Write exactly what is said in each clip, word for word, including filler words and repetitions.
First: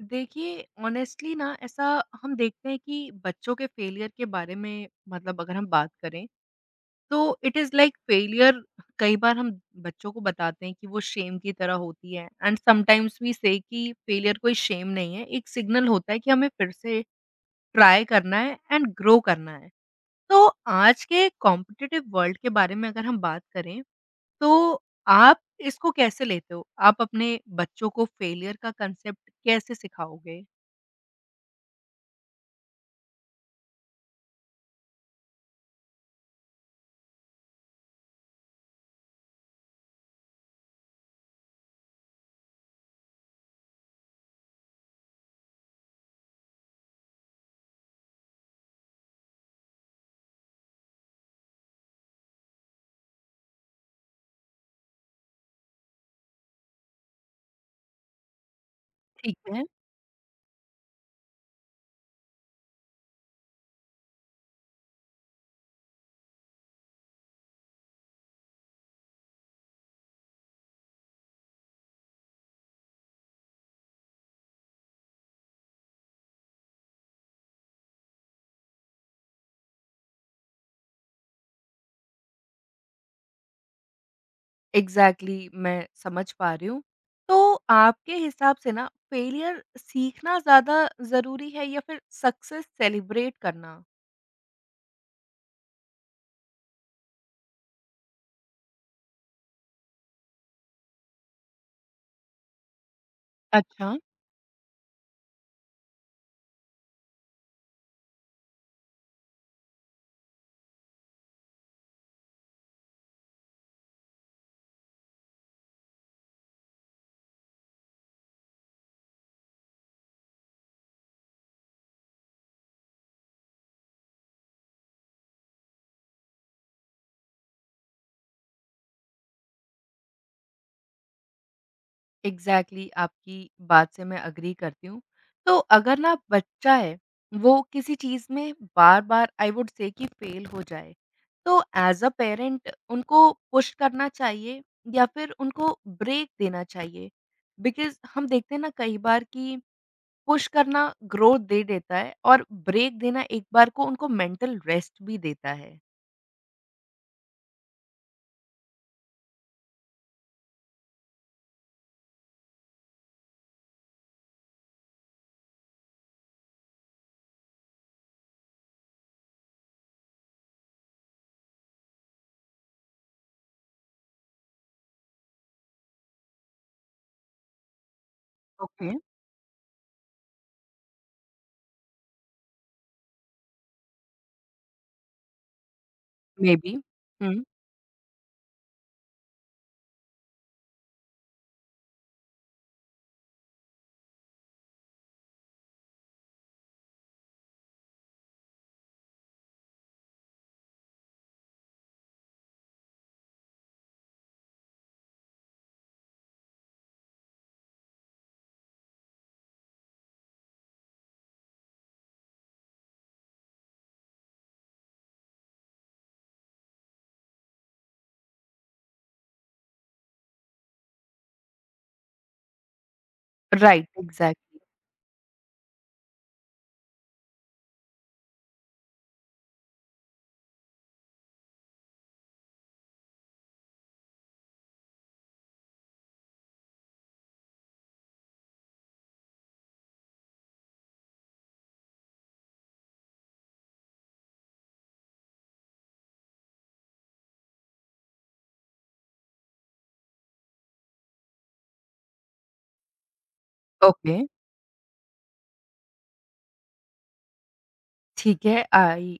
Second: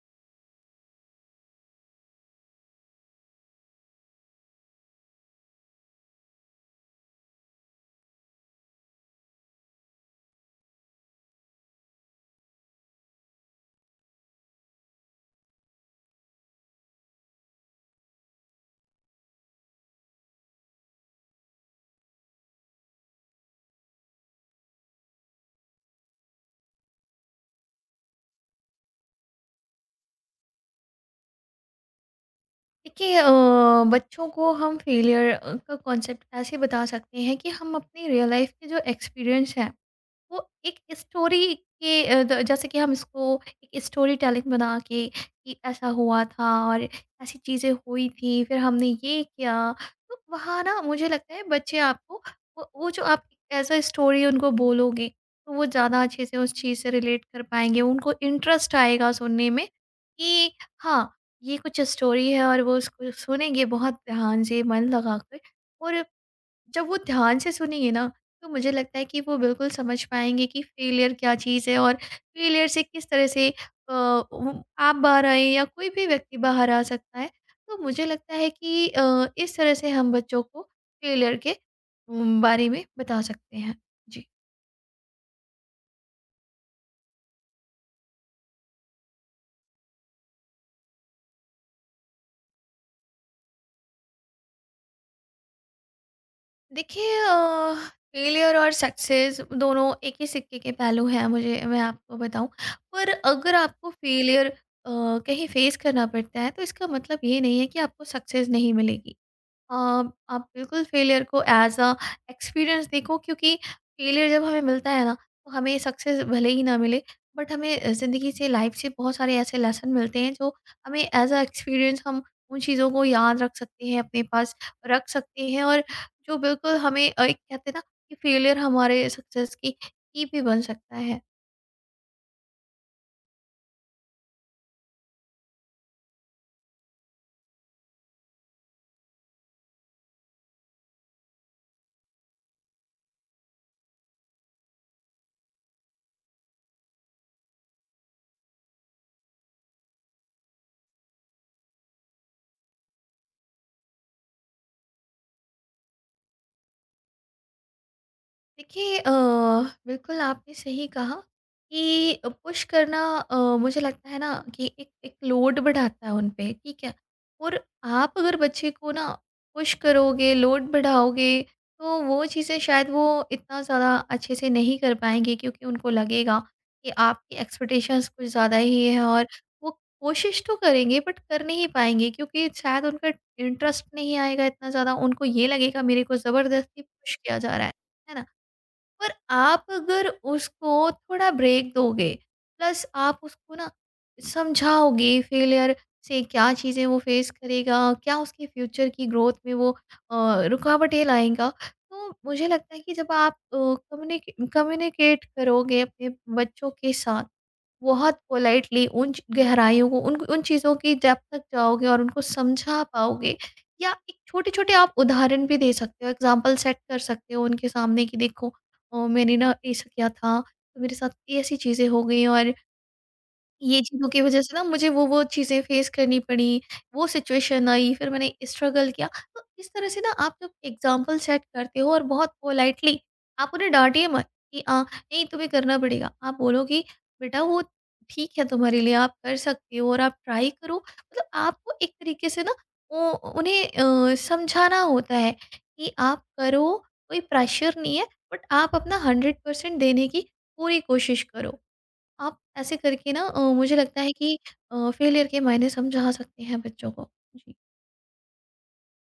देखिए, ऑनेस्टली ना ऐसा हम देखते हैं कि बच्चों के फेलियर के बारे में मतलब अगर हम बात करें, तो इट इज़ लाइक फेलियर कई बार हम बच्चों को बताते हैं कि वो शेम की तरह होती है एंड समटाइम्स वी से कि फेलियर कोई शेम नहीं है, एक सिग्नल होता है कि हमें फिर से ट्राई करना है एंड ग्रो करना है। तो आज के कॉम्पिटिटिव वर्ल्ड के बारे में अगर हम बात करें, तो आप इसको कैसे लेते हो? आप अपने बच्चों को फेलियर का कांसेप्ट कैसे सिखाओगे? देखिए, अ, बच्चों को हम फेलियर का कॉन्सेप्ट ऐसे बता सकते हैं कि हम अपनी रियल लाइफ के जो एक्सपीरियंस हैं, वो एक स्टोरी के, अ, द जैसे कि हम इसको एक स्टोरी टेलिंग बना के कि ऐसा हुआ था और ऐसी चीज़ें हुई थी, फिर हमने ये किया। तो वहाँ ना मुझे लगता है बच्चे आपको वो वो जो आप एज़ अ स्टोरी उनको बोलोगे, तो वो ज़्यादा अच्छे से उस चीज़ से रिलेट कर पाएँगे। उनको इंटरेस्ट आएगा ठीक सुनने है। में कि हाँ, ये कुछ स्टोरी है, और वो उसको सुनेंगे बहुत ध्यान से, मन लगाकर। और जब वो ध्यान से सुनेंगे ना, तो मुझे लगता है कि वो बिल्कुल समझ पाएँगे कि फेलियर क्या चीज़ है, और फेलियर से किस तरह से अ, उम, आप बाहर आए या कोई भी व्यक्ति बाहर आ सकता है। तो मुझे लगता है कि अ, इस तरह से हम बच्चों को फेलियर के उम, बारे में बता सकते हैं। जी। एग्ज़ैक्टली मैं समझ पा रही हूँ। तो आपके हिसाब से ना फेलियर सीखना ज़्यादा ज़रूरी है या फिर सक्सेस सेलिब्रेट करना? देखिए, अ, फेलियर और सक्सेस दोनों एक ही सिक्के के पहलू हैं, मुझे मैं आपको बताऊं। पर अगर आपको अच्छा। फेलियर कहीं फेस करना पड़ता है, तो इसका मतलब ये नहीं है कि आपको सक्सेस नहीं मिलेगी। आप आप बिल्कुल फेलियर को एज अ एक्सपीरियंस देखो, क्योंकि फेलियर जब हमें मिलता है ना, तो हमें सक्सेस भले ही ना मिले, बट हमें ज़िंदगी से, लाइफ से बहुत सारे ऐसे लेसन मिलते हैं, जो हमें एज अ एक्सपीरियंस हम उन चीज़ों को याद रख सकते हैं, अपने पास रख सकते हैं। और जो बिल्कुल हमें अ, एक कहते हैं ना, कि फेलियर हमारे सक्सेस की की भी बन सकता है। एग्ज़ैक्टली आपकी बात से मैं एग्री करती हूँ। तो अगर ना बच्चा है, वो किसी चीज़ में बार-बार आई वुड से कि फेल हो जाए, तो एज़ अ पेरेंट उनको पुश करना चाहिए या फिर उनको ब्रेक देना चाहिए? बिकॉज़ हम देखते हैं ना कई बार कि पुश करना ग्रोथ दे देता है और ब्रेक देना एक बार को उनको मेंटल रेस्ट भी देता है। देखिए, अ, बिल्कुल आपने सही कहा कि पुश करना, अ, मुझे लगता है ना, कि एक एक लोड बढ़ाता है उन पे, ठीक है। और आप अगर बच्चे को ना पुश करोगे, लोड बढ़ाओगे, तो वो चीज़ें शायद वो इतना ज़्यादा अच्छे से नहीं कर पाएंगे, क्योंकि उनको लगेगा कि आपकी एक्सपेक्टेशंस कुछ ज़्यादा ही ओके, है। और वो कोशिश तो करेंगे, बट कर नहीं पाएंगे, क्योंकि शायद उनका इंटरेस्ट नहीं आएगा इतना ज़्यादा। उनको ये लगेगा मेरे को मेबी। ज़बरदस्ती पुश हुँ। किया जा रहा है है ना? पर आप अगर उसको थोड़ा ब्रेक दोगे, प्लस आप उसको ना समझाओगे फेलियर से क्या चीज़ें वो फेस करेगा, क्या उसके फ्यूचर की ग्रोथ में वो अ, रुकावटें लाएगा। तो मुझे लगता है कि जब आप अ, कम्युनिके कम्युनिकेट करोगे अपने बच्चों के साथ, बहुत पोलाइटली उन च- गहराइयों को, उन उन चीज़ों की जब तक जाओगे और उनको समझा पाओगे, या एक छोटे छोटे आप उदाहरण भी दे सकते हो, एग्जाम्पल सेट कर सकते हो उनके सामने कि देखो, अ, मैंने ना ऐसा किया था, तो मेरे साथ ये ऐसी चीज़ें हो गई, और ये राइट, चीज़ों की वजह से एग्ज़ैक्टली। ना मुझे वो वो चीज़ें फेस करनी पड़ी, वो सिचुएशन आई, फिर मैंने स्ट्रगल किया। तो इस तरह से ना आप जब एग्ज़ाम्पल सेट करते हो और बहुत पोलाइटली, आप उन्हें डाँटिए मत कि अ, नहीं तुम्हें करना पड़ेगा। आप बोलो कि बेटा वो ठीक है तुम्हारे लिए, आप कर सकते हो और आप ट्राई करो। मतलब आपको एक तरीके से ना वो उन्हें अ, समझाना होता है, कि आप करो, कोई प्रेशर नहीं है, बट आप अपना हंड्रेड परसेंट देने की पूरी कोशिश करो। आप ऐसे करके ना अ, मुझे लगता है ओके। कि फेलियर के मायने समझा सकते हैं बच्चों को। जी। ठीक है, आई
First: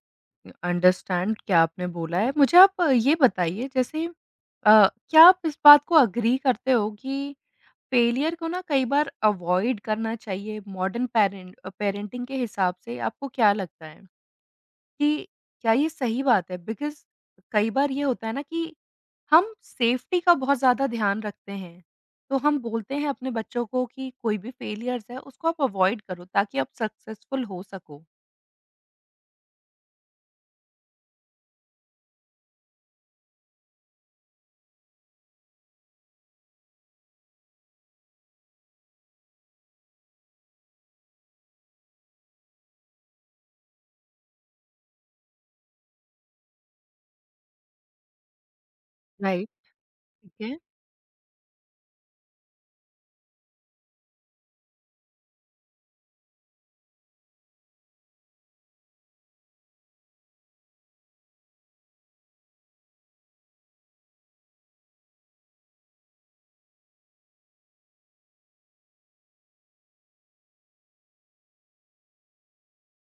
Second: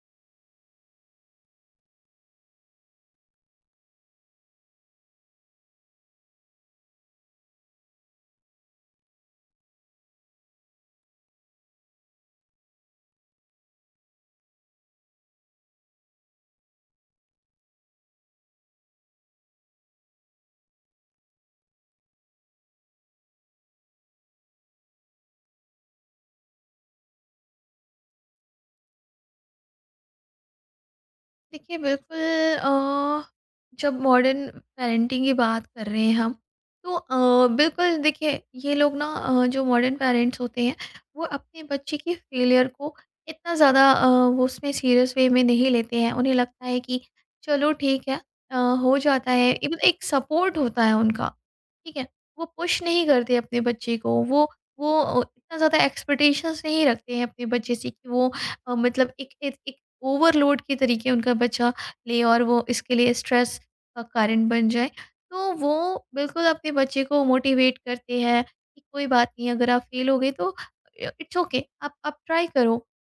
अंडरस्टैंड क्या आपने बोला है। मुझे आप अ, ये बताइए जैसे अ, क्या आप इस बात को एग्री करते हो कि फेलियर को ना कई बार अवॉइड करना चाहिए मॉडर्न पैरेंट अ, पेरेंटिंग के हिसाब से, आपको क्या लगता है? कि क्या ये सही बात है? बिकॉज़ कई बार ये होता है ना कि हम सेफ्टी का बहुत ज़्यादा ध्यान रखते हैं। तो हम बोलते हैं अपने बच्चों को कि कोई भी फेलियर्स है उसको आप अवॉइड करो ताकि आप सक्सेसफुल हो सको। देखिए बिल्कुल, अ, जब मॉडर्न पेरेंटिंग की बात कर रहे हैं हम, तो अ, बिल्कुल देखिए, ये लोग ना, अ, जो मॉडर्न पेरेंट्स होते हैं, वो अपने बच्चे की फेलियर को इतना ज़्यादा अ, वो उसमें सीरियस वे में नहीं लेते हैं। उन्हें लगता है कि चलो ठीक है, अ, हो जाता राइट, है, एक एक ठीक है। सपोर्ट होता है उनका, ठीक है। वो पुश नहीं करते अपने बच्चे को, वो वो अ, इतना ज़्यादा एक्सपेक्टेशंस नहीं रखते हैं अपने बच्चे से कि वो, अ, मतलब एक एक ओवरलोड के तरीके उनका बच्चा ले और वो इसके लिए स्ट्रेस का कारण बन जाए। तो वो बिल्कुल अपने बच्चे को मोटिवेट करते हैं कि कोई बात नहीं, अगर आप फेल हो गए, तो अ, इट्स ओके, आप आप ट्राई करो।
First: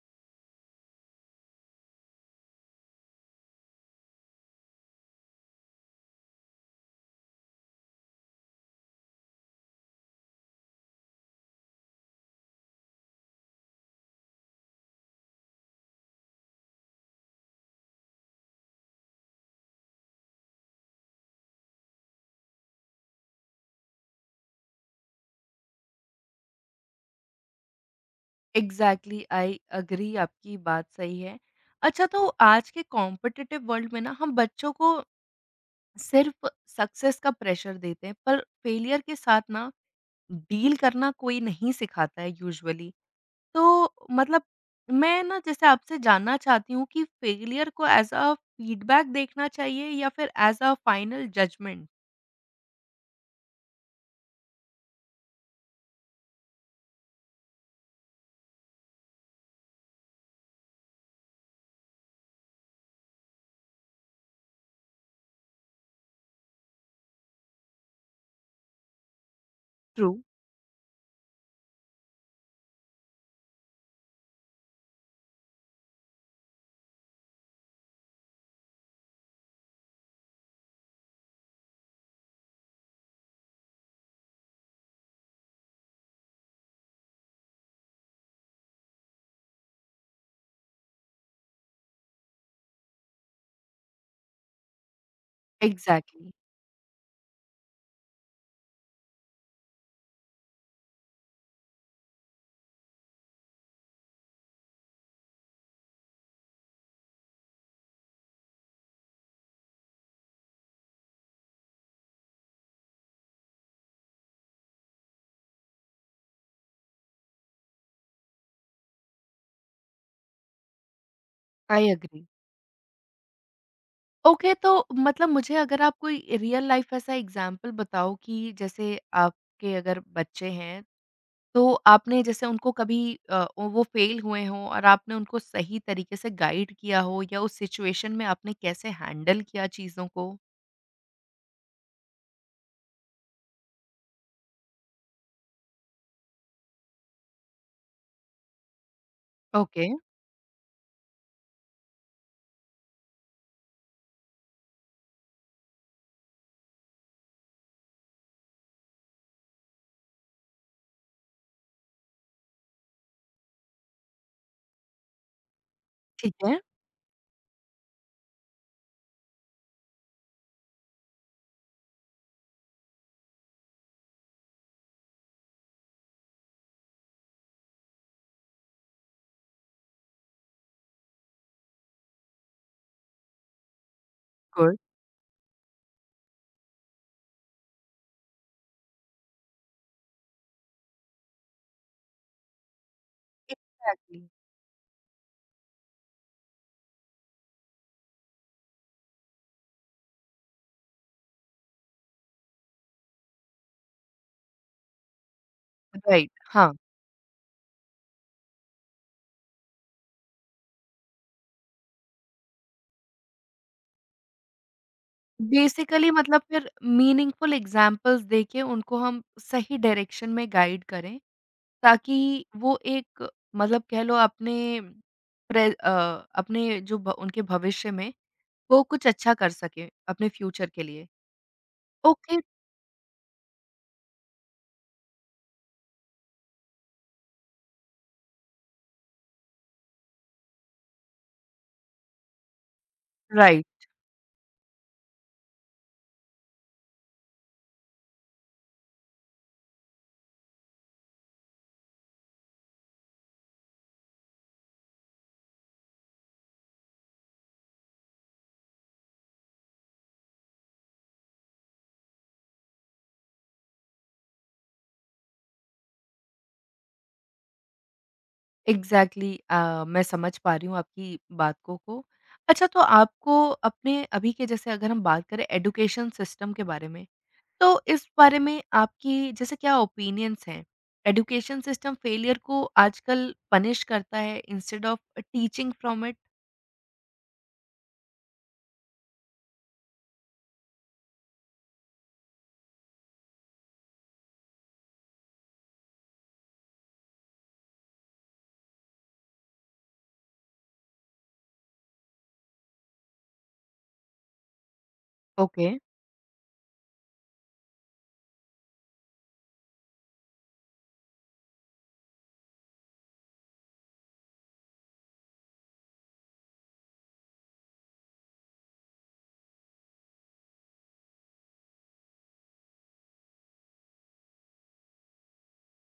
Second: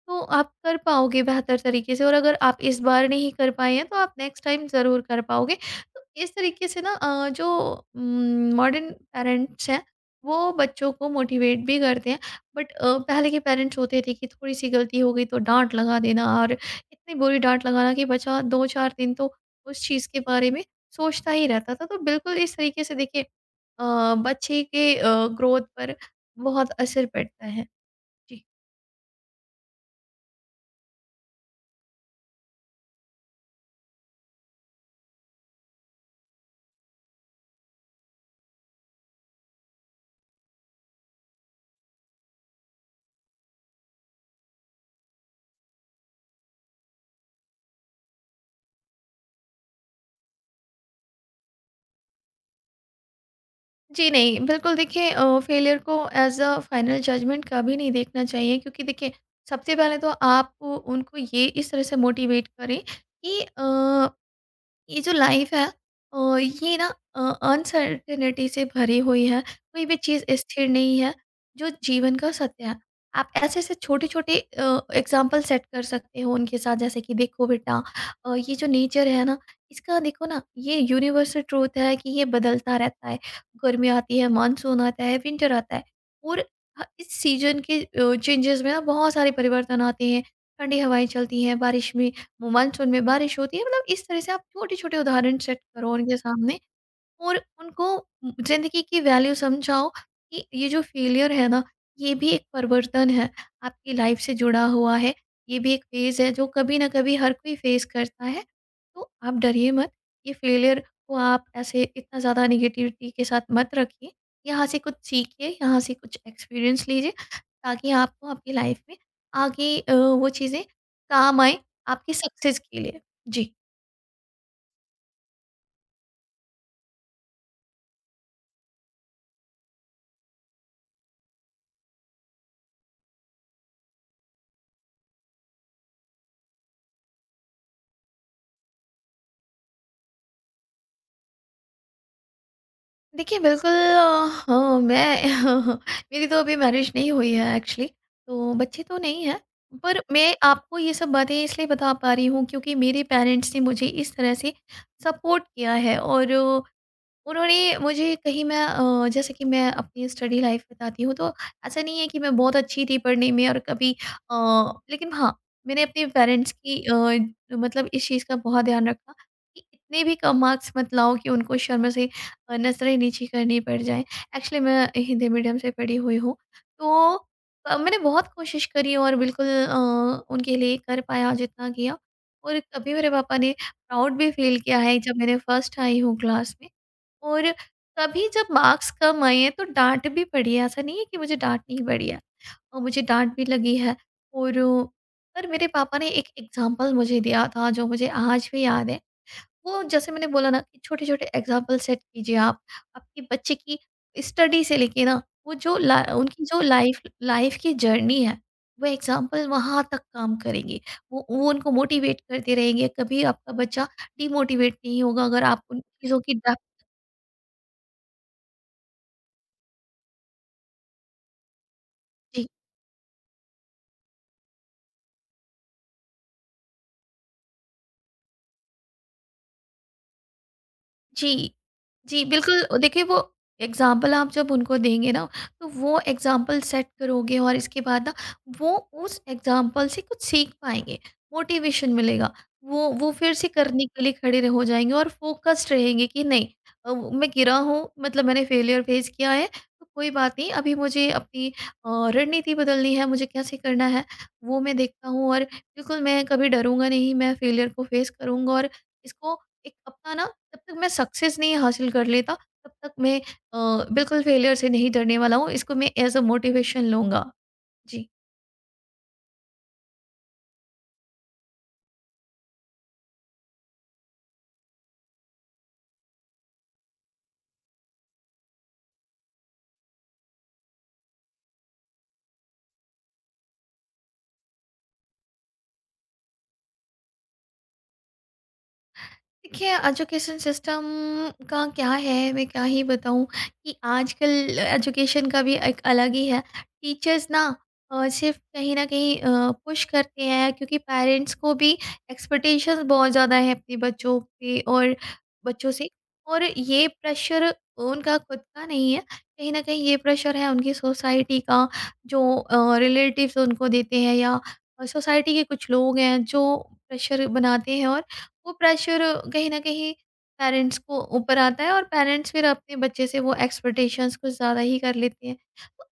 तो आप कर पाओगे बेहतर तरीके से, और अगर आप इस बार नहीं कर पाए हैं, तो आप नेक्स्ट टाइम ज़रूर कर पाओगे। तो इस तरीके से ना, अ, जो उम, मॉडर्न पेरेंट्स हैं, वो बच्चों को मोटिवेट भी करते हैं। बट अ, पहले के पेरेंट्स होते थे कि थोड़ी-सी गलती हो गई तो डाँट लगा देना, और इतनी बुरी डाँट लगाना कि बचा दो चार दिन तो उस चीज़ के बारे में सोचता ही रहता था। तो बिल्कुल इस तरीके से देखिए, अ, बच्चे के अ, ग्रोथ पर बहुत असर पड़ता है। जी। एग्ज़ैक्टली आई एग्री आपकी बात सही है। अच्छा तो आज के कॉम्पिटिटिव वर्ल्ड में ना हम बच्चों को सिर्फ़ सक्सेस का प्रेशर देते हैं पर फेलियर के साथ ना डील करना कोई नहीं सिखाता है यूजुअली। तो मतलब मैं ना जैसे आपसे जानना चाहती हूँ कि फेलियर को एज़ अ फीडबैक देखना चाहिए या फिर एज़ अ फाइनल जजमेंट? जी नहीं, बिल्कुल देखिए, अ, फेलियर को एज़ अ फाइनल जजमेंट कभी नहीं देखना चाहिए, क्योंकि देखिए सबसे पहले तो आप उनको ये इस तरह से मोटिवेट करें कि अ ये जो लाइफ है, अ, ये ना अनसर्टेनिटी से भरी हुई है, कोई भी ट्रू, चीज़ स्थिर नहीं है, जो जीवन का सत्य है। आप ऐसे ऐसे छोटे छोटे एग्जाम्पल सेट कर सकते हो उनके साथ, जैसे कि देखो बेटा, अ, ये जो नेचर है ना इसका, देखो ना, ये यूनिवर्सल ट्रूथ है कि ये बदलता रहता है, गर्मी आती है, मानसून आता है, विंटर आता है, और ह- इस सीजन के चेंजेस में ना बहुत सारे परिवर्तन आते हैं, ठंडी हवाएं चलती हैं बारिश में, मानसून में बारिश होती है। मतलब इस तरह से आप छोटे-छोटे उदाहरण सेट करो उनके एग्ज़ैक्टली, सामने, और उनको ज़िंदगी की वैल्यू समझाओ कि ये जो फेलियर है ना, ये भी एक परिवर्तन है, आपकी लाइफ से जुड़ा हुआ है। ये भी एक फेज़ है जो कभी न कभी हर कोई फेस करता है। तो आप डरिए मत, ये फेलियर को आप ऐसे इतना ज़्यादा नेगेटिविटी के साथ मत रखिए। यहाँ से कुछ सीखिए, यहाँ से कुछ एक्सपीरियंस लीजिए, ताकि आपको आपकी लाइफ में आगे अ, वो चीज़ें काम आएँ, आई आपकी एग्री। सक्सेस के लिए। जी। ओके, तो मतलब मुझे अगर आप कोई रियल लाइफ़ ऐसा एग्ज़ाम्पल बताओ कि जैसे आपके अगर बच्चे हैं, तो आपने जैसे उनको कभी अ, वो फेल हुए हों और आपने उनको सही तरीके से गाइड किया हो या उस सिचुएशन में आपने कैसे हैंडल किया चीज़ों को? देखिए बिल्कुल, अ, हाँ, मैं मेरी तो अभी मैरिज नहीं हुई है एक्चुअली, तो बच्चे तो नहीं हैं। ओके, पर मैं आपको ये सब बातें इसलिए बता पा रही हूँ क्योंकि मेरे पेरेंट्स ने मुझे इस तरह से सपोर्ट किया है, और उन्होंने मुझे कहीं, मैं अ, जैसे कि मैं अपनी स्टडी लाइफ बताती हूँ, तो ऐसा नहीं है कि मैं बहुत अच्छी थी पढ़ने में, और कभी अ, लेकिन हाँ, मैंने अपने ठीक पेरेंट्स है, की अ, मतलब इस चीज़ का बहुत ध्यान रखा, कि इतने भी कम मार्क्स मत लाओ कि उनको शर्म से अ, नजरें नीची करनी पड़ जाए। एक्चुअली मैं हिंदी मीडियम से पढ़ी हुई हूँ, तो अ, मैंने बहुत कोशिश करी, और बिल्कुल अ, उनके लिए कर पाया जितना किया। और कभी मेरे पापा ने प्राउड भी फील गुड, किया है जब मैंने फर्स्ट आई हूँ क्लास में, और कभी जब मार्क्स कम आए हैं तो डांट भी पड़ी है, ऐसा नहीं है कि मुझे डांट नहीं पड़ी है, और मुझे डांट भी लगी है। एग्ज़ैक्टली। और अ, पर मेरे पापा ने एक एग्ज़ाम्पल मुझे दिया था, जो मुझे आज भी याद है। वो जैसे मैंने बोला ना, कि छोटे-छोटे एग्ज़ाम्पल सेट कीजिए आप, आपके बच्चे की स्टडी से लेके ना, वो जो ला राइट, उनकी जो हाँ। लाइफ़ लाइफ़ की जर्नी है, वो एग्ज़ाम्पल वहाँ तक काम करेंगे। वो वो उनको मोटिवेट करते रहेंगे, कभी आपका बच्चा डिमोटिवेट नहीं होगा अगर आप उन बेसिकली चीज़ों की मतलब डांट। फिर मीनिंगफुल एग्ज़ाम्पल्स देके उनको हम सही डायरेक्शन में गाइड करें, ताकि जी। वो एक मतलब कह लो अपने प्रे अ, अपने जो भ उनके भविष्य में वो कुछ अच्छा कर सकें अपने फ्यूचर के लिए। जी। जी, ओके, बिल्कुल, अ, देखिए वो एग्ज़ाम्पल आप जब उनको देंगे ना, तो वो एग्ज़ाम्पल सेट करोगे, और इसके बाद ना वो उस एग्ज़ाम्पल से कुछ सीख पाएँगे, मोटिवेशन मिलेगा। वो वो फिर से राइट, करने के लिए खड़े र हो जाएँगे और फ़ोकस्ड रहेंगे कि नहीं, अ, मैं गिरा हूँ, मतलब मैंने फेलियर फ़ेस किया है, तो कोई बात नहीं, अभी मुझे अपनी अ, रणनीति बदलनी है, मुझे कैसे करना है वो मैं देखता हूँ, और बिल्कुल मैं कभी डरूँगा नहीं, मैं फेलियर को फ़ेस करूँगा, और इसको एक अपना ना, जब तक मैं सक्सेस नहीं हासिल कर लेता, तब तक मैं अ, बिल्कुल फेलियर से नहीं डरने वाला हूँ, इसको मैं एज अ मोटिवेशन लूँगा। जी। एग्ज़ैक्टली अ, मैं समझ पा रही हूँ आपकी बातों को। को अच्छा तो आपको अपने अभी के जैसे अगर हम बात करें एजुकेशन सिस्टम के बारे में, तो इस बारे में आपकी जैसे क्या ओपिनियंस हैं? एजुकेशन सिस्टम फेलियर को आजकल पनिश करता है instead of teaching from it? देखिए एजुकेशन सिस्टम का क्या है, मैं क्या ही बताऊं कि आजकल एजुकेशन का भी एक अलग ही है। टीचर्स ना अ, सिर्फ कहीं ना कहीं पुश करते हैं क्योंकि पेरेंट्स को भी एक्सपेक्टेशंस बहुत ज़्यादा है अपने बच्चों पे और ओके, बच्चों से। और ये प्रेशर उनका खुद का नहीं है, कहीं ना कहीं ये प्रेशर है उनकी सोसाइटी का, जो रिलेटिव्स उनको देते हैं, या सोसाइटी के कुछ लोग हैं जो प्रेशर बनाते हैं, वो प्रेशर कहीं ना कहीं पेरेंट्स को ऊपर आता है, और पेरेंट्स फिर अपने बच्चे से वो एक्सपेक्टेशंस कुछ ज़्यादा ही कर लेते हैं।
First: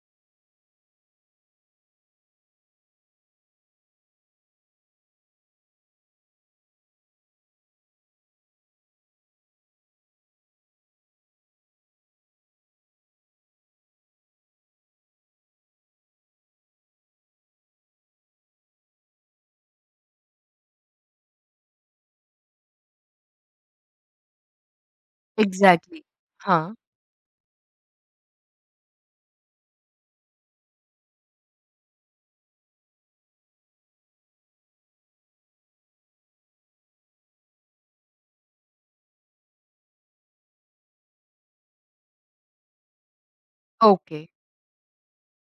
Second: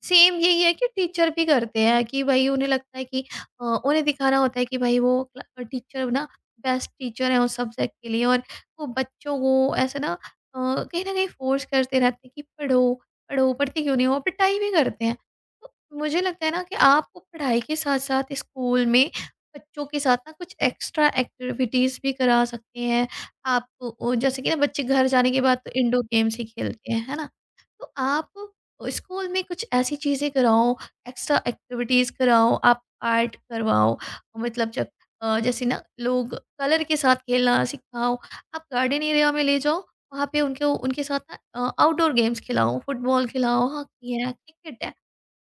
सेम यही है कि टीचर भी करते हैं, कि भाई उन्हें लगता है कि अ, उन्हें दिखाना होता है कि भाई, वो टीचर ना बेस्ट टीचर है उस सब्जेक्ट के लिए, और वो बच्चों को ऐसे ना, अ, कहीं ना कहीं फोर्स करते रहते हैं कि पढ़ो, पढ़ो, पढ़ते क्यों नहीं हो, और पिटाई भी करते हैं। तो मुझे लगता है ना, कि आपको पढ़ाई के साथ साथ स्कूल में बच्चों के साथ ना कुछ एक्स्ट्रा एक्टिविटीज़ भी करा सकते हैं आप। ओ, जैसे कि ना बच्चे घर जाने के बाद तो एग्ज़ैक्टली। इंडोर गेम्स ही हाँ। खेलते हैं, है ना? तो आप स्कूल में कुछ ऐसी चीज़ें कराओ, एक्स्ट्रा एक्टिविटीज़ कराओ, आप आर्ट करवाओ। मतलब जब अ, जैसे ना लोग, कलर के साथ खेलना सिखाओ। आप गार्डन एरिया में ले जाओ, वहाँ पे उनको, उनके साथ ना अ, आउटडोर गेम्स खिलाओ, फुटबॉल खिलाओ, हॉकी ओके। है, क्रिकेट है।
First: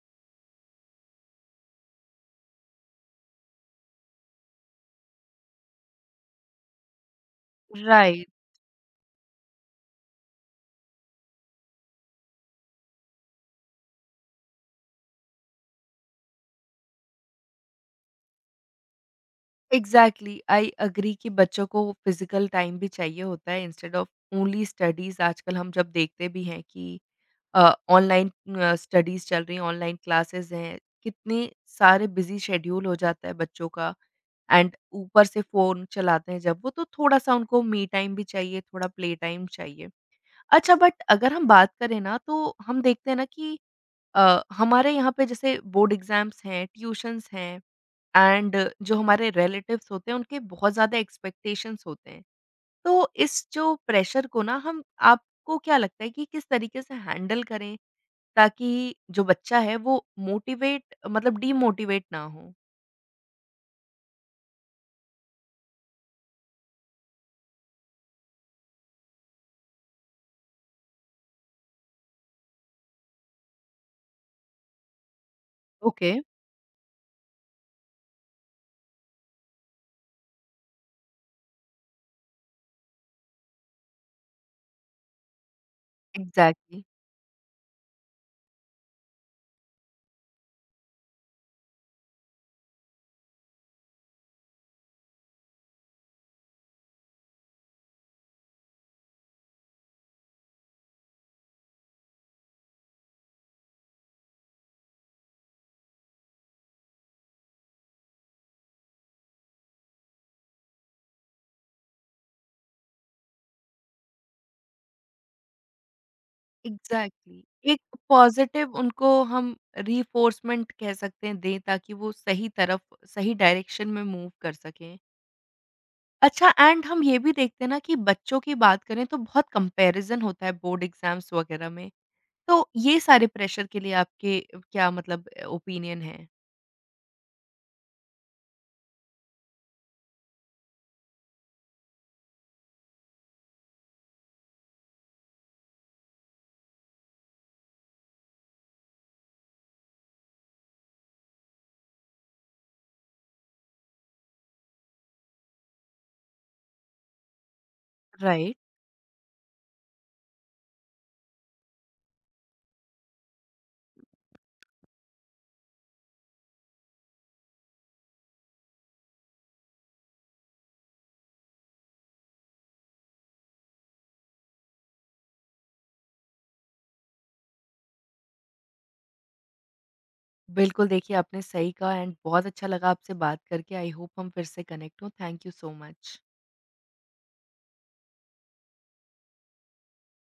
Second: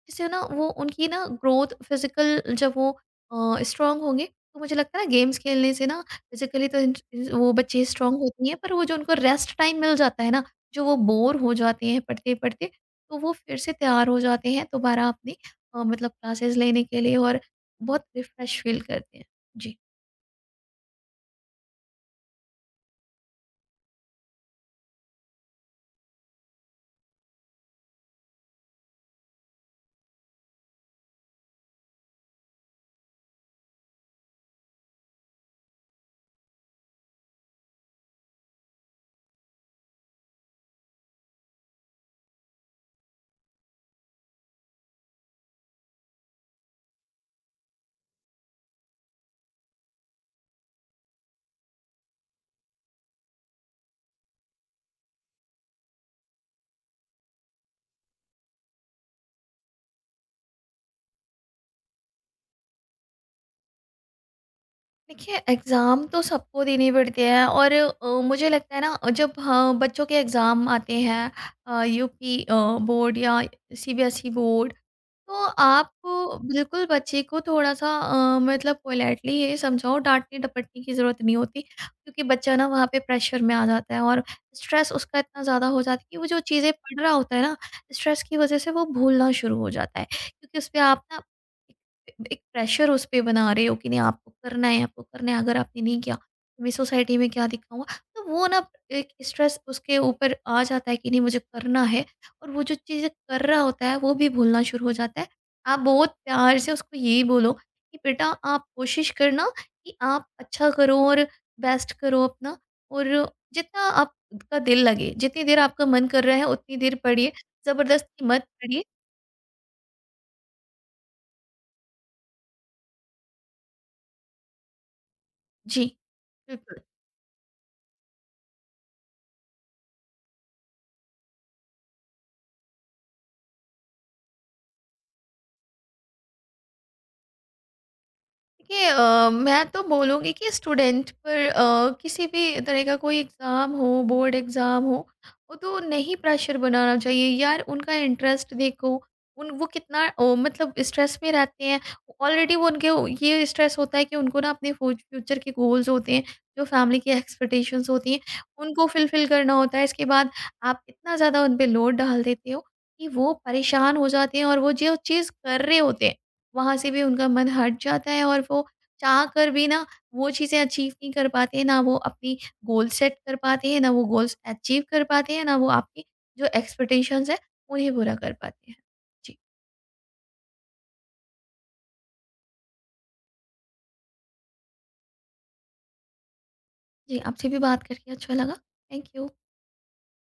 जिससे ना वो, उनकी ना ग्रोथ फिजिकल, जब वो अ, स्ट्रांग होंगे, तो मुझे लगता है ना, गेम्स खेलने से ना फिजिकली तो इंस- इंस- वो बच्चे स्ट्रांग राइट, होती हैं, पर वो जो उनको रेस्ट टाइम मिल जाता है ना, जो वो बोर हो जाते हैं पढ़ते पढ़ते, तो वो फिर से तैयार हो जाते हैं दोबारा अपनी अ, मतलब क्लासेस लेने के लिए, और बहुत रिफ्रेश फील करते हैं। जी। एग्ज़ैक्टली आई एग्री कि बच्चों को फिज़िकल टाइम भी चाहिए होता है इंस्टेड ऑफ ओनली स्टडीज़ आजकल हम जब देखते भी हैं कि अ, ऑनलाइन अ, स्टडीज़ चल रही हैं, ऑनलाइन क्लासेज़ हैं, कितने सारे बिज़ी शेड्यूल हो जाता है बच्चों का। एंड ऊपर से फ़ोन चलाते हैं जब वो तो थोड़ा-सा उनको मी टाइम भी चाहिए, थोड़ा प्ले टाइम चाहिए। अच्छा बट अगर हम बात करें ना तो हम देखते हैं ना कि अ, हमारे यहाँ पे जैसे बोर्ड एग्ज़ाम्स हैं, ट्यूशन्स हैं एंड जो हमारे रिलेटिव्स होते हैं उनके बहुत ज़्यादा एक्सपेक्टेशंस होते हैं। तो इस जो प्रेशर को ना हम आपको क्या लगता है कि किस तरीके से हैंडल करें ताकि जो बच्चा है वो मोटिवेट मतलब डीमोटिवेट ना हो? देखिए एग्ज़ाम तो सबको देने पड़ते हैं, और अ, मुझे लगता है ना, जब हाँ, बच्चों के एग्ज़ाम आते हैं यू पी बोर्ड या C B S E board, तो आपको ओके। बिल्कुल बच्चे को थोड़ा-सा अ, मतलब पोलाइटली ये समझाओ, डाँटने-डपटने की ज़रूरत नहीं होती, क्योंकि बच्चा ना वहाँ पे प्रेशर में आ जाता है, और स्ट्रेस उसका इतना ज़्यादा हो जाता है, कि वो जो चीज़ें एग्ज़ैक्टली। पढ़ रहा होता है ना, स्ट्रेस की वज़ह से वो भूलना शुरू हो जाता है। क्योंकि उसपे आप ना एक एक प्रेशर उस पे बना रहे हो कि नहीं, आपको करना है, आपको करना है, अगर आपने नहीं किया, तो मैं सोसाइटी में क्या दिखाऊँगा? तो वो ना, एक स्ट्रेस उसके ऊपर आ जाता है कि नहीं, मुझे करना है। और वो जो चीज़ें कर रहा होता है, वो भी भूलना शुरू हो जाता है। आप बहुत प्यार से उसको यही बोलो कि बेटा, आप कोशिश करना कि आप अच्छा करो, और बेस्ट करो अपना, और जितना आपका दिल लगे, जितनी देर आपका मन कर रहा है उतनी देर पढ़िए, एग्जैक्टली exactly. एक ज़बरदस्ती मत पॉजिटिव पढ़िए। उनको हम रिफोर्समेंट कह सकते हैं दें ताकि वो सही तरफ सही डायरेक्शन में मूव कर सकें। जी, अच्छा बिल्कुल। एंड हम ये भी देखते हैं ना कि बच्चों की बात करें तो बहुत कंपैरिजन होता है बोर्ड एग्जाम्स वगैरह में। तो ये सारे प्रेशर के लिए आपके क्या मतलब ओपिनियन है? देखिए, अ, मैं तो बोलूँगी कि स्टूडेंट पर, अ, किसी भी तरह का कोई एग्ज़ाम हो, बोर्ड एग्ज़ाम हो, वो तो नहीं प्रेशर बनाना चाहिए। यार उनका इंटरेस्ट देखो, उन वो कितना अ, मतलब स्ट्रेस में रहते हैं। ऑलरेडी वो, उनके वो ये स्ट्रेस होता है कि उनको ना अपने फ्यू फ्यूचर के गोल्स होते हैं, जो फैमिली की एक्सपेक्टेशंस होती हैं, राइट, उनको फुलफ़िल करना होता है। इसके बाद आप इतना ज़्यादा उन पे लोड डाल देते हो, कि वो परेशान हो जाते हैं, और वो जो चीज़ कर रहे होते हैं, वहाँ से भी उनका मन हट जाता है, और वो चाह कर भी ना, वो चीज़ें अचीव नहीं कर पाते हैं, ना वो अपनी गोल सेट कर पाते हैं, ना वो गोल्स अचीव कर पाते हैं, ना वो आपकी जो एक्सपेक्टेशंस है उन्हें पूरा कर पाते हैं। जी। बिल्कुल, देखिए आपने सही कहा एंड बहुत अच्छा लगा आपसे बात करके। आई होप हम फिर से कनेक्ट हों। Thank you so much. जी, आपसे भी बात करके अच्छा लगा। Thank you.